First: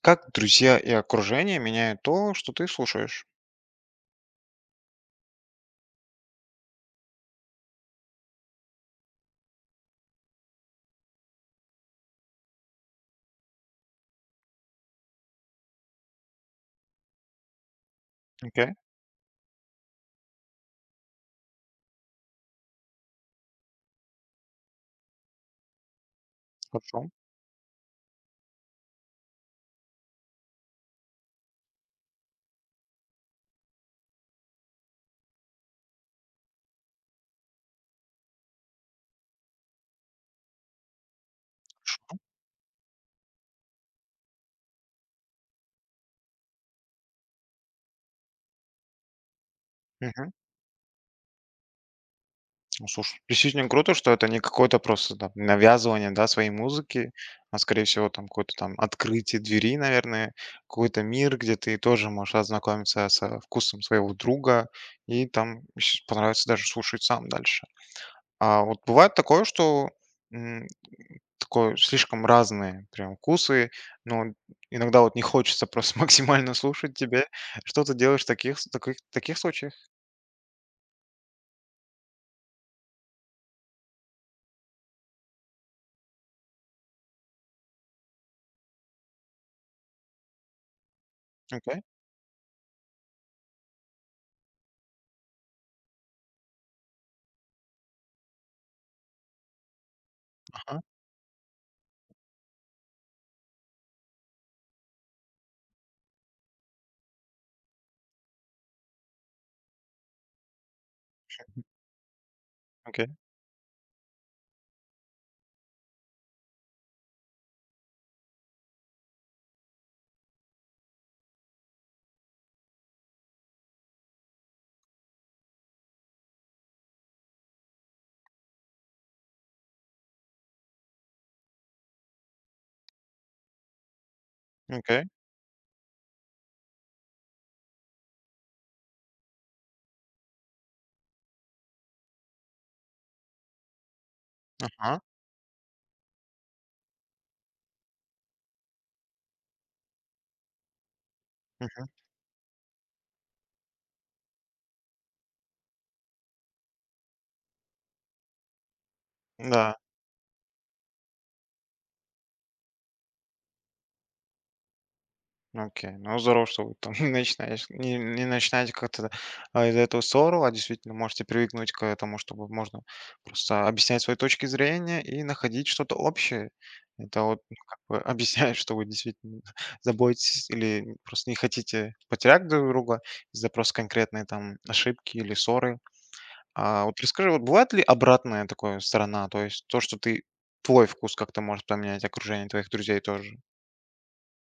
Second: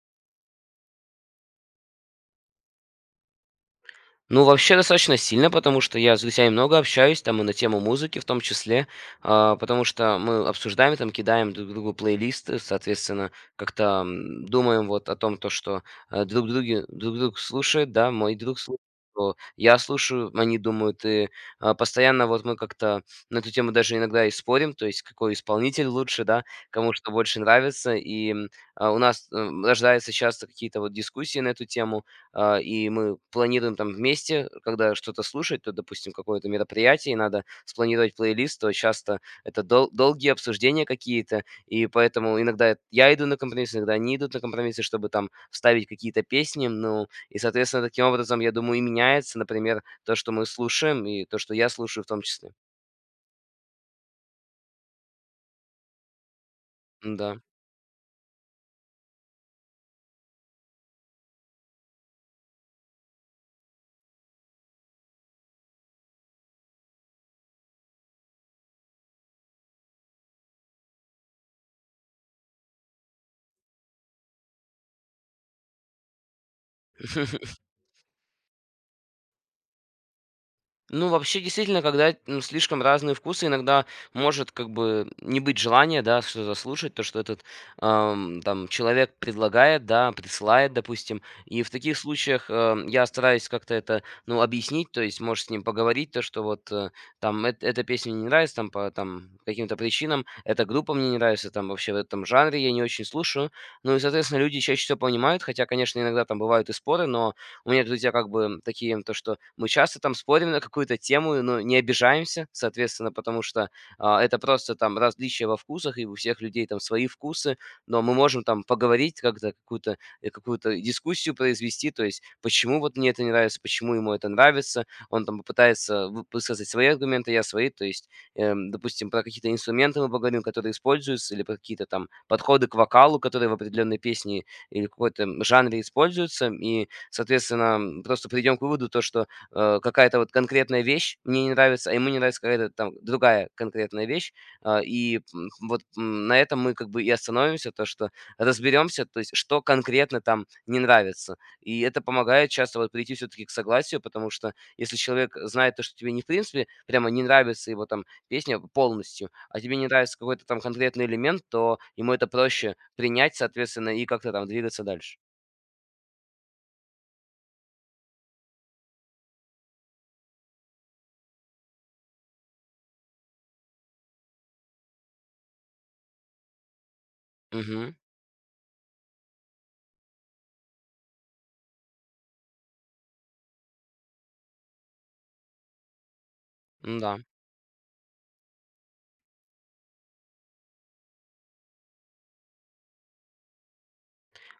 Как друзья и окружение меняют то, что ты слушаешь? Ну, вообще достаточно сильно, потому что я с друзьями много общаюсь, там и на тему музыки в том числе, потому что мы обсуждаем, там кидаем друг другу плейлисты, соответственно, как-то думаем вот о том, то, что друг слушает, да, мой друг Окей, слушает, что я слушаю, они думают, и постоянно вот мы как-то на эту тему даже иногда и спорим, то есть какой исполнитель лучше, да, кому хорошо. что больше нравится, и у нас рождаются часто какие-то вот дискуссии на эту тему, и мы планируем там вместе, когда что-то слушать, то, допустим, какое-то мероприятие, и надо спланировать плейлист, то часто это долгие обсуждения какие-то, и поэтому иногда я иду на компромиссы, иногда они идут на компромиссы, чтобы там вставить какие-то песни, ну, и, соответственно, таким образом, я думаю, и меняется, например, то, Мгм. что мы слушаем, и то, что я слушаю в том числе. Ну, слушай, действительно круто, что это не какое-то просто там навязывание, да, своей музыки, Да. а скорее всего там какое-то там открытие двери, наверное, какой-то мир, где ты тоже можешь ознакомиться со вкусом своего друга и там понравится даже слушать сам дальше. А вот бывает такое, что такое слишком разные прям вкусы, но иногда вот не хочется просто максимально слушать тебя. Что ты делаешь в таких с таких таких случаях? Ну, вообще, действительно, когда слишком разные вкусы, иногда может как бы не быть желания, да, что-то слушать, то, что этот там человек предлагает, да, присылает, допустим. И в Окей, таких случаях я стараюсь как-то это, ну, объяснить, то есть можешь с ним поговорить, то, что вот там эта песня мне не нравится, там по там, каким-то причинам, эта ага, группа мне не нравится, там вообще в этом жанре я не очень слушаю. Ну и, соответственно, люди чаще всего понимают, хотя, конечно, иногда там бывают и споры, но у меня друзья как бы такие, то что мы часто там спорим на какую-то тему, но не обижаемся, окей, соответственно, потому что это просто там различия во вкусах, и у всех людей там свои вкусы, но мы можем там поговорить как-то, какую-то какую-то дискуссию произвести, то есть почему вот мне это не нравится, почему ему это нравится, он там попытается высказать свои аргументы, я свои, то есть, допустим, про какие-то инструменты мы поговорим, которые используются, или про какие-то там подходы к вокалу, которые в определенной песне или окей, какой-то жанре используются, и соответственно, просто придем к выводу, то, что, какая-то вот конкретная вещь мне не нравится, а ему не нравится какая-то там другая конкретная вещь. А, ага, и, м, вот, м, на этом мы как бы и остановимся, то, что разберемся, то есть что конкретно там не нравится. И мгм, это помогает часто вот прийти все-таки к согласию, потому что если человек знает то, что тебе не в принципе прямо не нравится его там песня полностью, а да. тебе не нравится какой-то там конкретный элемент, то ему это проще принять, соответственно, и как-то там двигаться дальше. Ну, окей, ну здорово, что вы там не начинаешь не не начинаете как-то, из-за этого ссору, а действительно можете привыкнуть к этому, чтобы можно просто объяснять свои точки зрения и находить что-то общее. Это вот, ну, как Мгм. бы объясняет, что вы действительно заботитесь или просто не хотите потерять друг друга из-за просто конкретной там ошибки или ссоры. А вот Да. расскажи, вот бывает ли обратная такая сторона, то есть то, что ты твой вкус как-то может поменять окружение твоих друзей тоже?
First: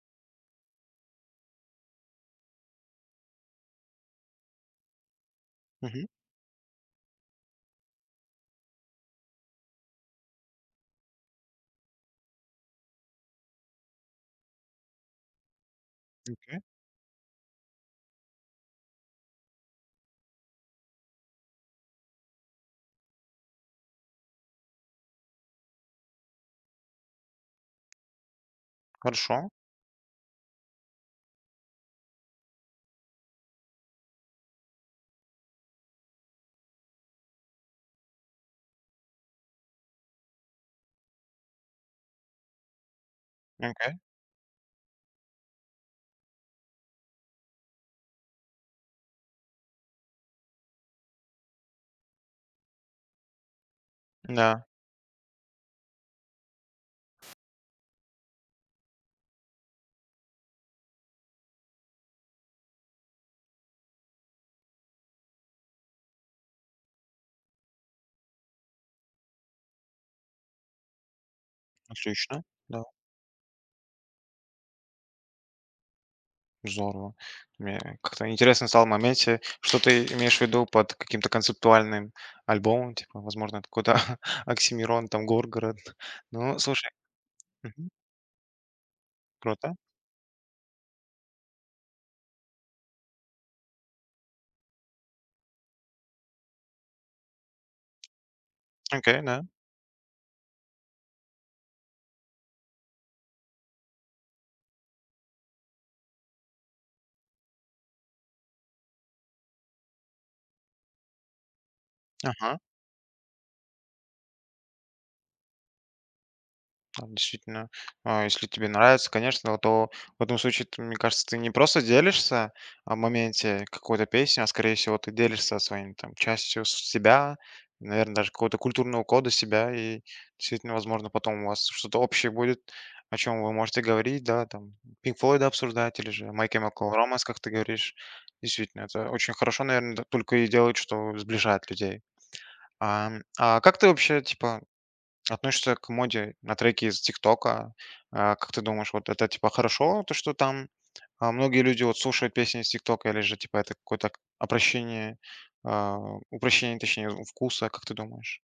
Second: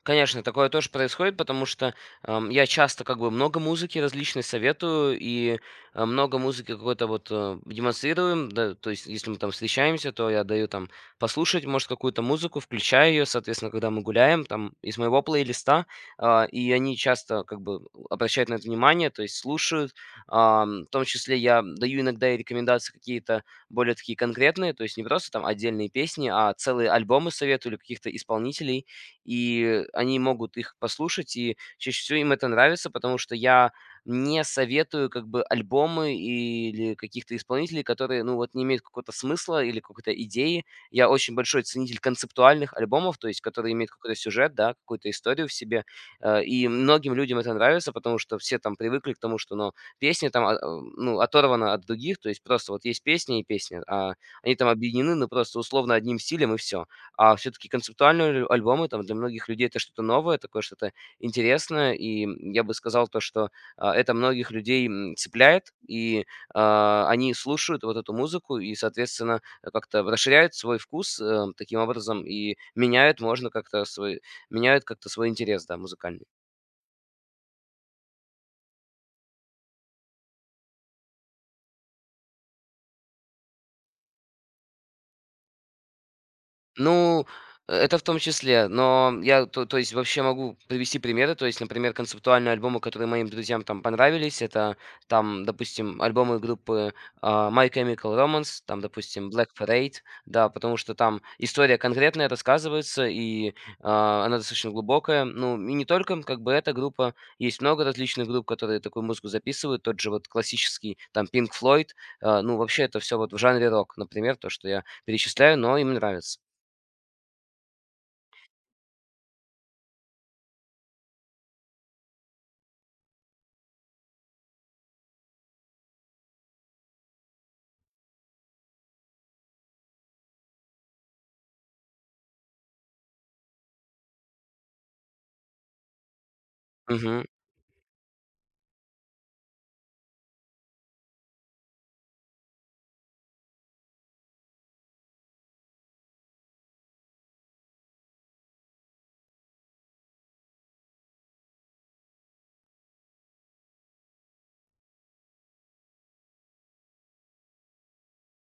Конечно, такое тоже происходит, потому что, я часто как бы много музыки различной советую и, Мгм. много музыки какой-то вот, демонстрирую. Да, то есть, если мы там встречаемся, то я даю там послушать, может, какую-то музыку, включаю ее, соответственно, когда мы гуляем, там, из моего плейлиста. Окей. И они часто как бы обращают на это внимание, то есть слушают. В том числе я даю иногда и рекомендации какие-то более такие конкретные, то есть не просто там отдельные песни, а целые альбомы советую или каких-то исполнителей, Хорошо. и они могут их послушать, и чаще всего им это нравится, потому что я не советую как бы альбомы или каких-то исполнителей, которые, ну вот, не имеют какого-то смысла или какой-то идеи. Я очень большой ценитель концептуальных альбомов, то есть которые имеют Окей. какой-то сюжет, да, какую-то историю в себе. И многим людям это нравится, потому что все там привыкли к тому, что, ну, песни там, ну, оторваны от других, то есть просто вот есть песня и песня, а они Да, там объединены, ну, просто условно одним стилем и все. А все-таки концептуальные альбомы там для многих людей это что-то новое, такое что-то интересное. И я бы сказал то, что это многих людей цепляет, и они слушают вот эту музыку и, соответственно, как-то расширяют свой вкус таким образом отлично. и Да, меняют, можно как-то свой, меняют как-то свой интерес, да, музыкальный. здорово. Мне как-то интересно стало в моменте, что ты имеешь в виду под каким-то концептуальным альбомом, типа, возможно, это какой-то Оксимирон, там, Горгород. Ну, слушай, Ну, мгм, это в том числе, но я, то, круто. то есть, вообще могу привести примеры, то есть, например, концептуальные альбомы, которые моим друзьям там понравились, это там, допустим, альбомы группы My Chemical Romance, там, Окей, допустим, да. Black Parade, да, потому что там история конкретная рассказывается, и она достаточно глубокая, ну, и не только, как бы, эта группа, есть много различных групп, которые такую музыку записывают, тот же вот классический, там, Pink Floyd, ну, Ага. вообще это все вот в жанре рок, например, то, что я перечисляю, но им нравится. Да, действительно, если тебе нравится, конечно, то в этом случае, ты, мне кажется, ты не просто делишься о моменте какой-то песни, а скорее всего ты делишься своим там частью себя, наверное, даже какого-то культурного кода себя, и действительно, возможно, потом у вас что-то общее будет, о чем вы можете говорить, да, там, Пинк Флойда обсуждать, или же Майк Chemical Ромас, Мгм. как ты говоришь. Действительно, это очень хорошо, наверное, только и делает, что сближает людей. А, как ты вообще, типа, относишься к моде на треки из "Тиктока"? Как ты думаешь, вот это типа хорошо, то, что там, многие люди вот слушают песни из "Тиктока", или же типа это какое-то обращение, а, упрощение, точнее, вкуса, как ты думаешь?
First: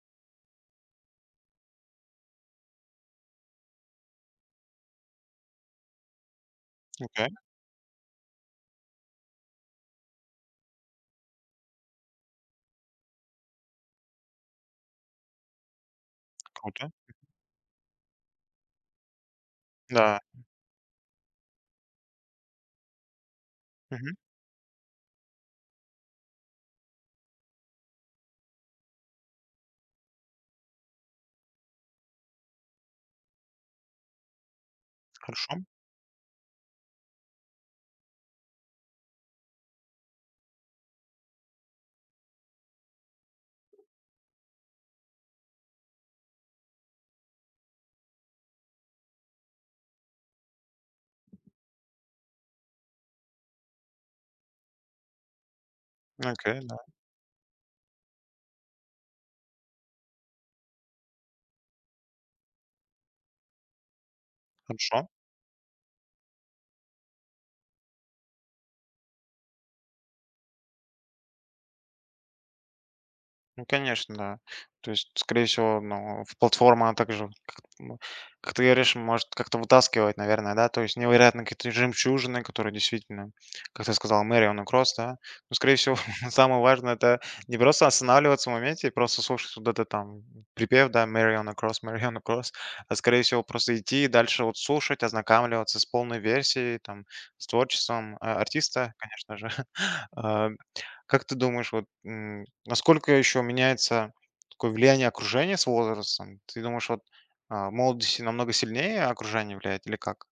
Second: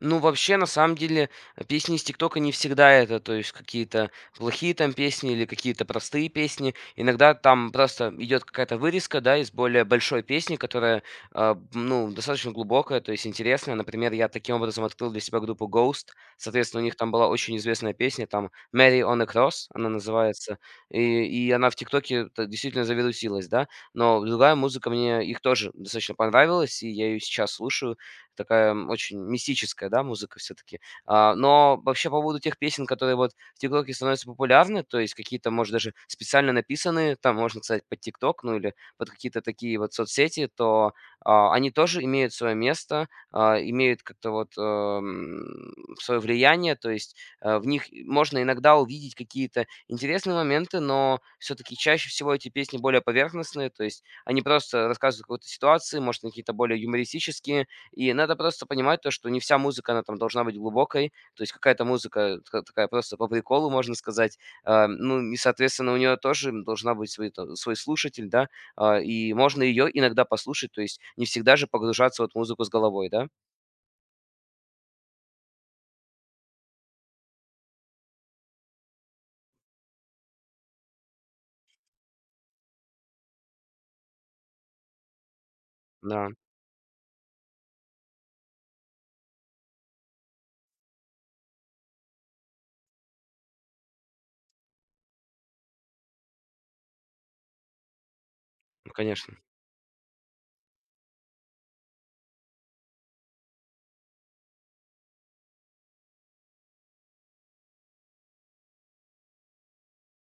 Ну, вообще, на самом деле, песни из "ТикТока" не всегда это, то есть какие-то плохие там песни или какие-то простые песни. Окей, Иногда там просто идет какая-то вырезка, да, из более большой песни, которая, ну, достаточно глубокая, то есть интересная. Например, я таким образом открыл для себя группу Ghost. Соответственно, у круто. них там была очень известная песня, там "Mary on a Cross" она Да. называется, и она в "ТикТоке" т действительно завирусилась, да. Мгм. Но другая музыка мне их тоже достаточно понравилась, и я ее сейчас слушаю. Такая, очень мистическая, да, музыка все таки. Но вообще по поводу тех песен, которые вот в "ТикТоке" становятся популярны, то есть какие-то, Хорошо. может, даже специально написанные, там, можно сказать, под "ТикТок", ну, или под какие-то такие вот соцсети, то, они тоже имеют свое место, имеют как-то вот, свое влияние. То есть, в них можно иногда увидеть какие-то интересные моменты, но все таки чаще всего эти песни более поверхностные, то есть они просто рассказывают о какой-то ситуации, может, они какие-то Окей, да, более юмористические, и надо просто понимать то, что не вся музыка, она там должна быть глубокой. То есть какая-то музыка ка такая просто по приколу, можно сказать. Хорошо. Ну и, соответственно, у нее тоже должна быть свой та свой слушатель, да. И можно ее иногда послушать, то есть не всегда же погружаться вот в музыку с головой, да. Ну, конечно, да. То есть, скорее всего, ну, в платформа также, ну, как ты говоришь, может как-то вытаскивать, наверное, да, то есть невероятно какие-то жемчужины, которые действительно, как ты сказал, Мэрион и Кросс, да, ну, скорее всего, Да, самое важное, это не просто останавливаться в моменте и просто слушать вот это там припев, да, Мэрион и Кросс, а скорее всего просто идти и дальше вот слушать, ознакомливаться с полной версией, там, с творчеством артиста, ну конечно. конечно же, Как ты думаешь, вот, насколько еще меняется такое влияние окружения с возрастом? Ты думаешь, вот, в молодости намного сильнее окружение влияет или как?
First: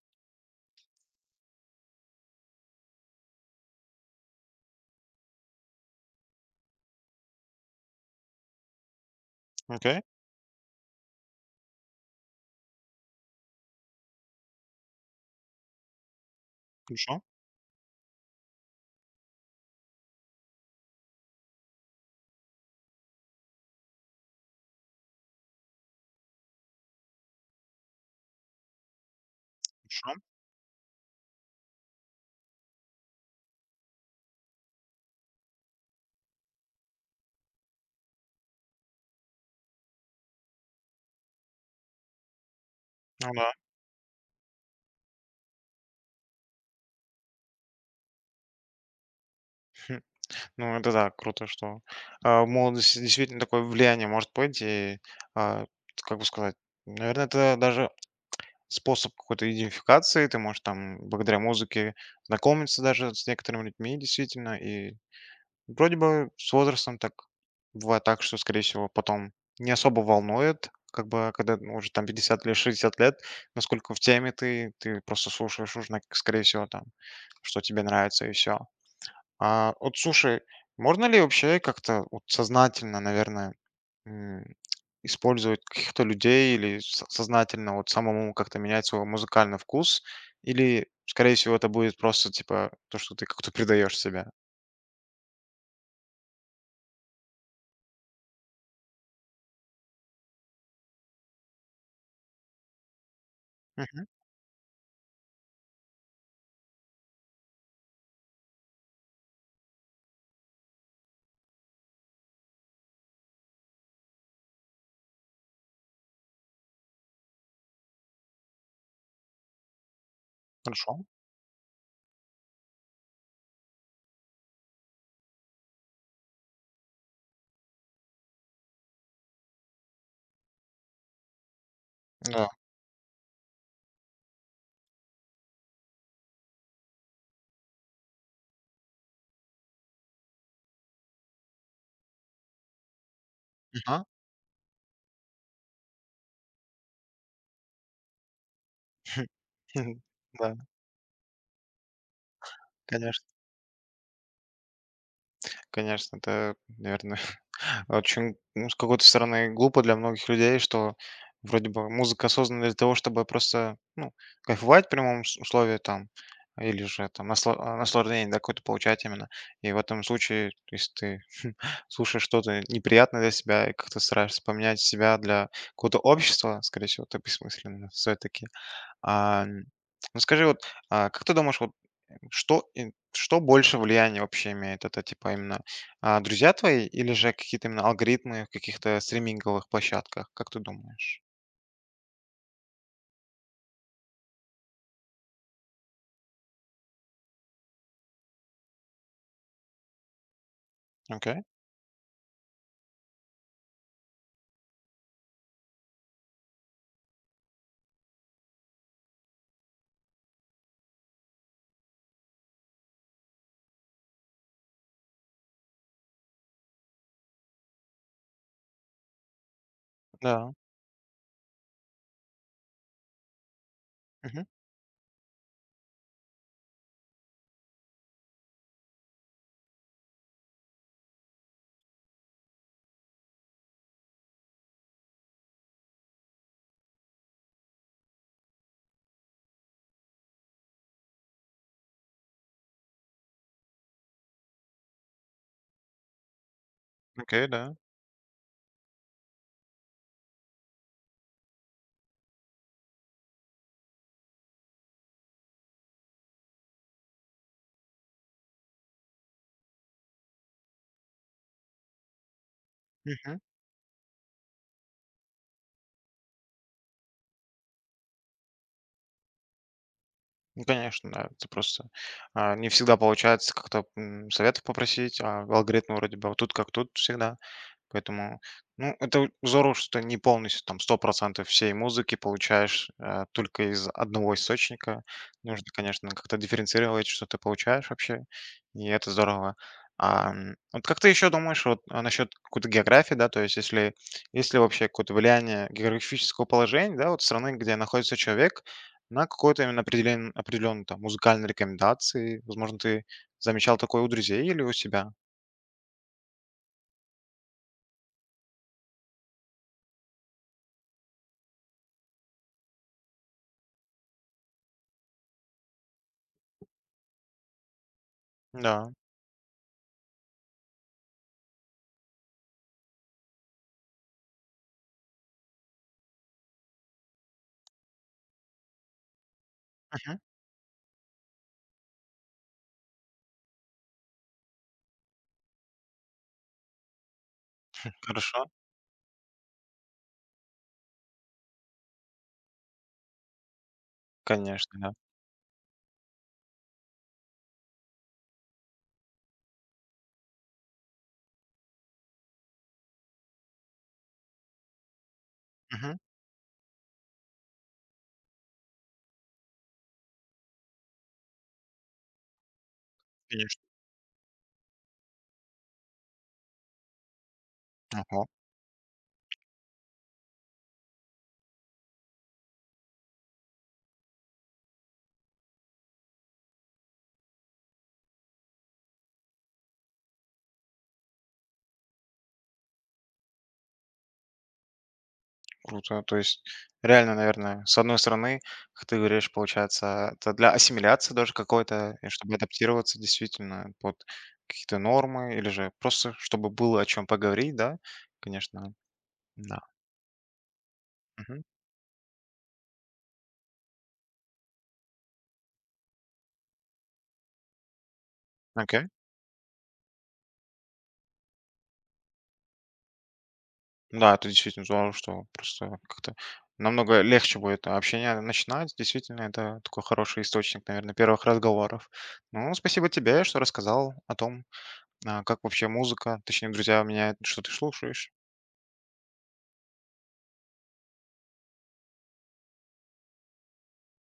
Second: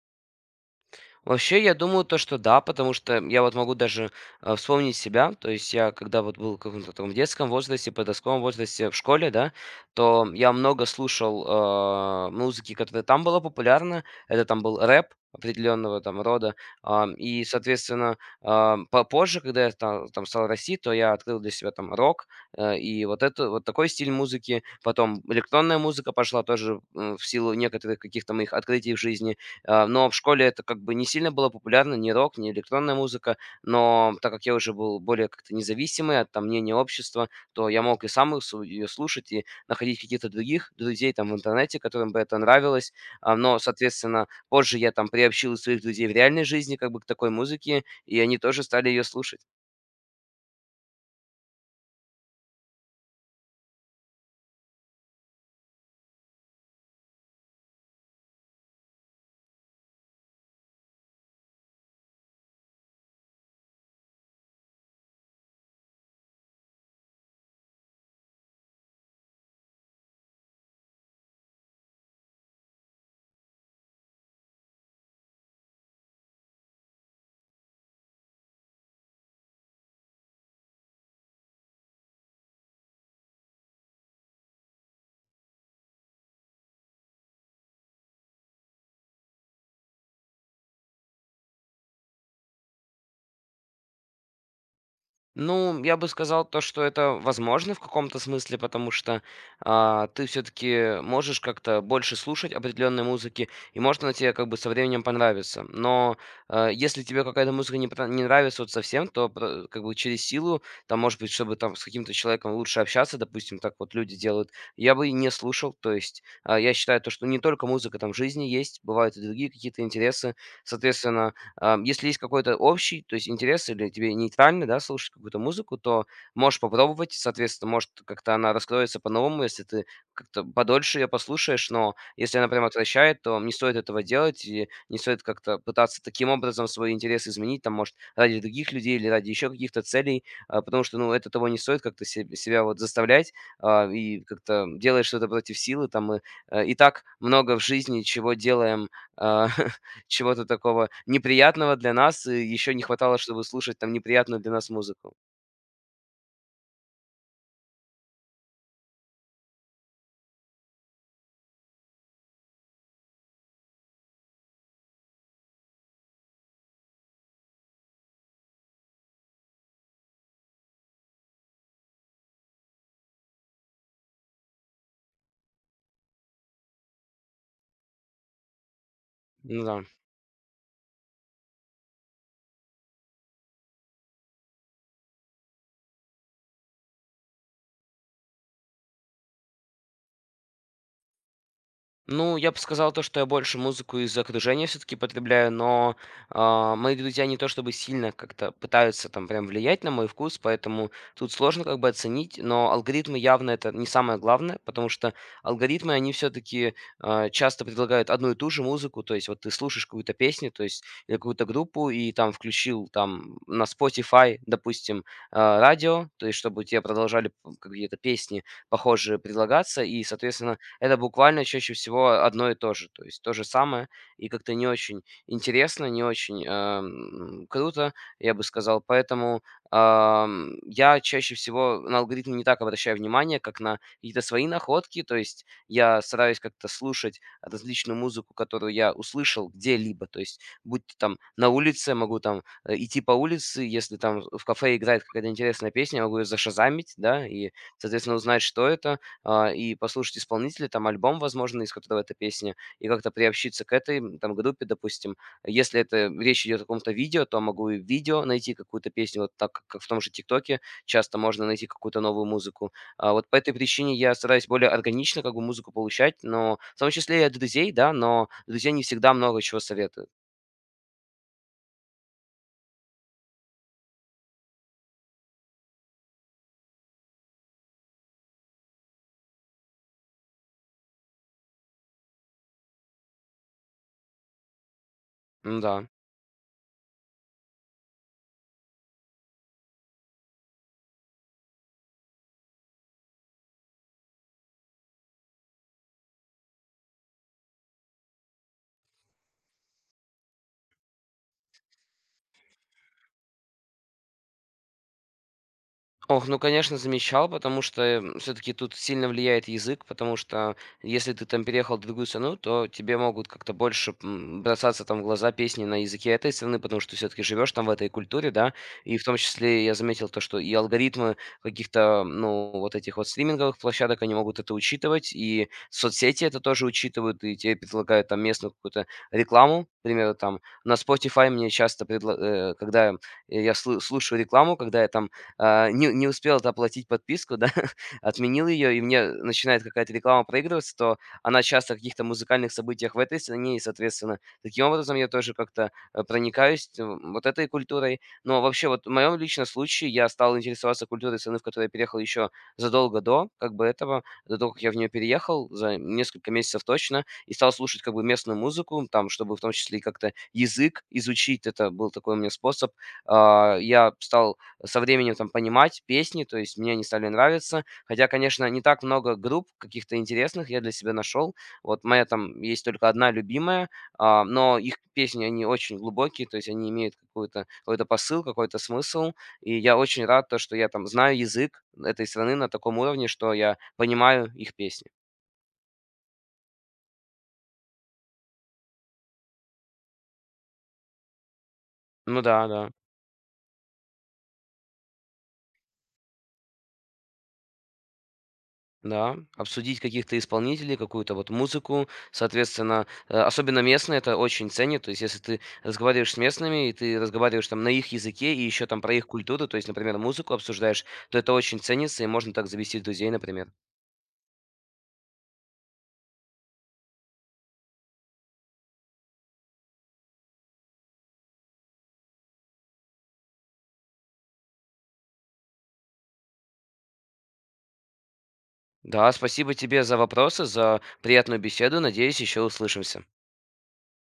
Вообще, я думаю, то, что да, потому что я вот могу даже вспомнить себя. То есть я, когда вот был в каком-то таком детском возрасте, подростковом возрасте в школе, да, Окей, то я много слушал музыки, которая там была популярна. Это там был рэп определенного там рода. Хорошо, И, соответственно, попозже, когда я там, стал расти, то я открыл для себя там рок и вот это вот такой стиль музыки. Потом электронная музыка пошла тоже в силу некоторых каких-то моих открытий в жизни, но в хорошо. школе это как бы не сильно было популярно, ни рок, ни электронная музыка. Но так как я уже был более как-то независимый от там, мнения общества, то я мог и сам ее слушать, и находить каких-то других друзей там в интернете, которым бы это нравилось. Ну да. Но, соответственно, позже я там приобщил и своих друзей в реальной жизни как бы к такой музыке, и они тоже стали ее слушать. Ну, это да, круто, что в молодости действительно такое влияние может быть. И, а, как бы сказать, наверное, это даже способ какой-то идентификации. Ты можешь там благодаря музыке знакомиться даже с некоторыми людьми, действительно. И вроде бы с возрастом так бывает так, что, скорее всего, потом не особо волнует, как бы, когда ну, уже там 50 или 60 лет, насколько в теме ты, ты просто слушаешь уже, скорее всего, там, что тебе нравится и все. А вот слушай, можно ли вообще как-то вот сознательно, наверное, м, использовать каких-то людей или сознательно вот самому как-то менять свой музыкальный вкус? Или, скорее всего, это будет просто типа то, что ты как-то придаешь себя? Ну, я бы сказал то, что это возможно в каком-то смысле, потому что ты все-таки можешь как-то больше слушать определенной музыки, и может Мгм. она тебе как бы со временем понравится. Но если тебе какая-то музыка не, не нравится вот совсем, то как бы через силу, там, может быть, чтобы там с каким-то человеком лучше общаться, допустим, так вот люди делают, я бы и не слушал. То есть я считаю то, что не только музыка там в жизни есть, бывают и другие какие-то интересы. Хорошо. Соответственно, если есть какой-то общий, то есть интерес или тебе нейтрально, да, слушать какую-то музыку, то можешь попробовать. Соответственно, может, как-то она раскроется по-новому, если ты как-то подольше ее послушаешь, но если Да. она прям отвращает, то не стоит этого делать, и не стоит как-то пытаться таким образом свой интерес изменить, там, может, ради других людей или ради еще каких-то целей, потому что, ну, это того не стоит как-то себя вот заставлять, и как-то делаешь что-то против силы, там, и, и так много в жизни чего делаем, а, Мгм. чего-то Да, такого неприятного для нас, еще не хватало, конечно, чтобы слушать там неприятную для нас музыку. конечно, это, наверное, очень, ну, с какой-то стороны, глупо для многих людей, что вроде бы музыка создана для того, чтобы просто, ну, кайфовать в прямом условии там, или же там наслаждение, да, какое-то получать именно. И в этом случае, если ты слушаешь что-то неприятное для себя и как-то стараешься поменять себя для какого-то общества, скорее всего, это бессмысленно все-таки. А, м, Н-да. ну скажи, вот как ты думаешь, вот что и что больше влияние вообще имеет? Это типа именно, друзья твои или же какие-то именно алгоритмы в каких-то стриминговых площадках? Как ты думаешь? Ну, я бы сказал то, что я больше музыку из окружения все-таки потребляю, но мои друзья не то чтобы сильно как-то пытаются там прям влиять на мой вкус, поэтому тут Окей, сложно как бы оценить, но алгоритмы явно это не самое главное, потому что алгоритмы, они все-таки часто предлагают одну и ту же музыку, то есть вот ты слушаешь какую-то песню, то есть или какую-то группу, и там включил там на Spotify, допустим, радио, то есть чтобы тебе продолжали какие-то песни похожие предлагаться, и, да. соответственно, это буквально чаще всего одно и то же. То есть то же самое, и Мгм. как-то не очень интересно, не очень круто, я бы сказал. Поэтому я чаще всего на алгоритмы не так обращаю внимание, как на какие-то свои находки. То есть я стараюсь как-то слушать различную музыку, которую я услышал где-либо. То есть будь то там на улице, могу там идти по улице, если там в кафе играет какая-то интересная песня, я могу ее зашазамить, да, Окей, и, да. соответственно, узнать, что это, и послушать исполнителя, там альбом, возможно, из которого эта песня, и как-то приобщиться к этой там группе, допустим. Если это речь идет о каком-то видео, то могу и в видео найти какую-то песню, вот так как в том же ТикТоке часто можно найти какую-то новую музыку. Вот по этой причине я стараюсь более органично как бы музыку получать, но в том числе и от друзей, да, но друзья не всегда много чего советуют. Ну, конечно, да. Это просто не всегда получается как-то советов попросить, а алгоритмы вроде бы тут как тут всегда. Поэтому, ну, это здорово, что ты не полностью там 100% всей музыки получаешь только из одного источника. Нужно, Да. конечно, как-то дифференцировать, что ты получаешь вообще, и это здорово. Вот как ты еще думаешь вот, насчет какой-то географии, да, то есть если вообще какое-то влияние географического положения, да, вот страны, где находится человек, на какой-то именно определен определённой там музыкальной рекомендации. Возможно, ты замечал такое у друзей или у себя? Ох, ну, конечно, замечал, потому что все-таки тут сильно влияет язык, потому что если ты там переехал в другую страну, то тебе могут как-то больше бросаться там в глаза песни на языке этой страны, потому что все-таки живешь там в этой культуре, да, Да. и в том числе я заметил то, что и алгоритмы каких-то, ну, вот этих вот стриминговых площадок, они могут это учитывать, и соцсети это тоже учитывают, и тебе предлагают там местную какую-то рекламу, к примеру, Мгм. там на Spotify мне часто, когда я слушаю рекламу, когда я там не успел оплатить подписку, да, Хорошо. отменил ее, и мне начинает какая-то реклама проигрываться, то она часто о каких-то музыкальных событиях в этой стране, и, соответственно, таким Конечно, да. образом я тоже как-то, проникаюсь т вот этой культурой. Но вообще вот в моем личном случае я стал интересоваться культурой страны, в которую я переехал, еще задолго до как бы этого, до того, как я в нее переехал, за Мгм. несколько месяцев точно, и стал слушать как бы местную музыку, там, чтобы в том числе и как-то язык изучить. Это был такой у меня способ. Конечно. Я стал со временем там понимать песни, то есть мне они стали нравиться. Хотя, Ага. конечно, не так много групп каких-то интересных я для себя нашел. Вот моя там есть только одна любимая, но их песни, они очень глубокие, то есть они имеют какую-то, какой-то посыл, какой-то смысл. И я очень рад, то, что я там знаю язык этой страны на таком уровне, что я понимаю их песни. Круто. То есть реально, наверное, с одной стороны, как ты говоришь, получается, это для ассимиляции даже какой-то, и Ну чтобы да, да. адаптироваться действительно под какие-то нормы или же просто чтобы было о чем поговорить, да? Конечно, Да, да. обсудить каких-то исполнителей, какую-то вот Мгм. музыку, соответственно, особенно местные это очень ценят. То есть, если ты разговариваешь с местными, и ты разговариваешь там на их языке, и еще там Окей. про их культуру, то есть, например, музыку обсуждаешь, то это очень ценится, и можно так завести друзей, например. Да, это действительно здорово, что просто как-то намного легче будет общение начинать. Действительно, это такой хороший источник, наверное, первых разговоров. Ну, спасибо тебе, что рассказал о том, как вообще музыка, точнее, друзья, меняет, что ты слушаешь. Да, спасибо тебе за вопросы, за приятную беседу. Надеюсь, еще услышимся.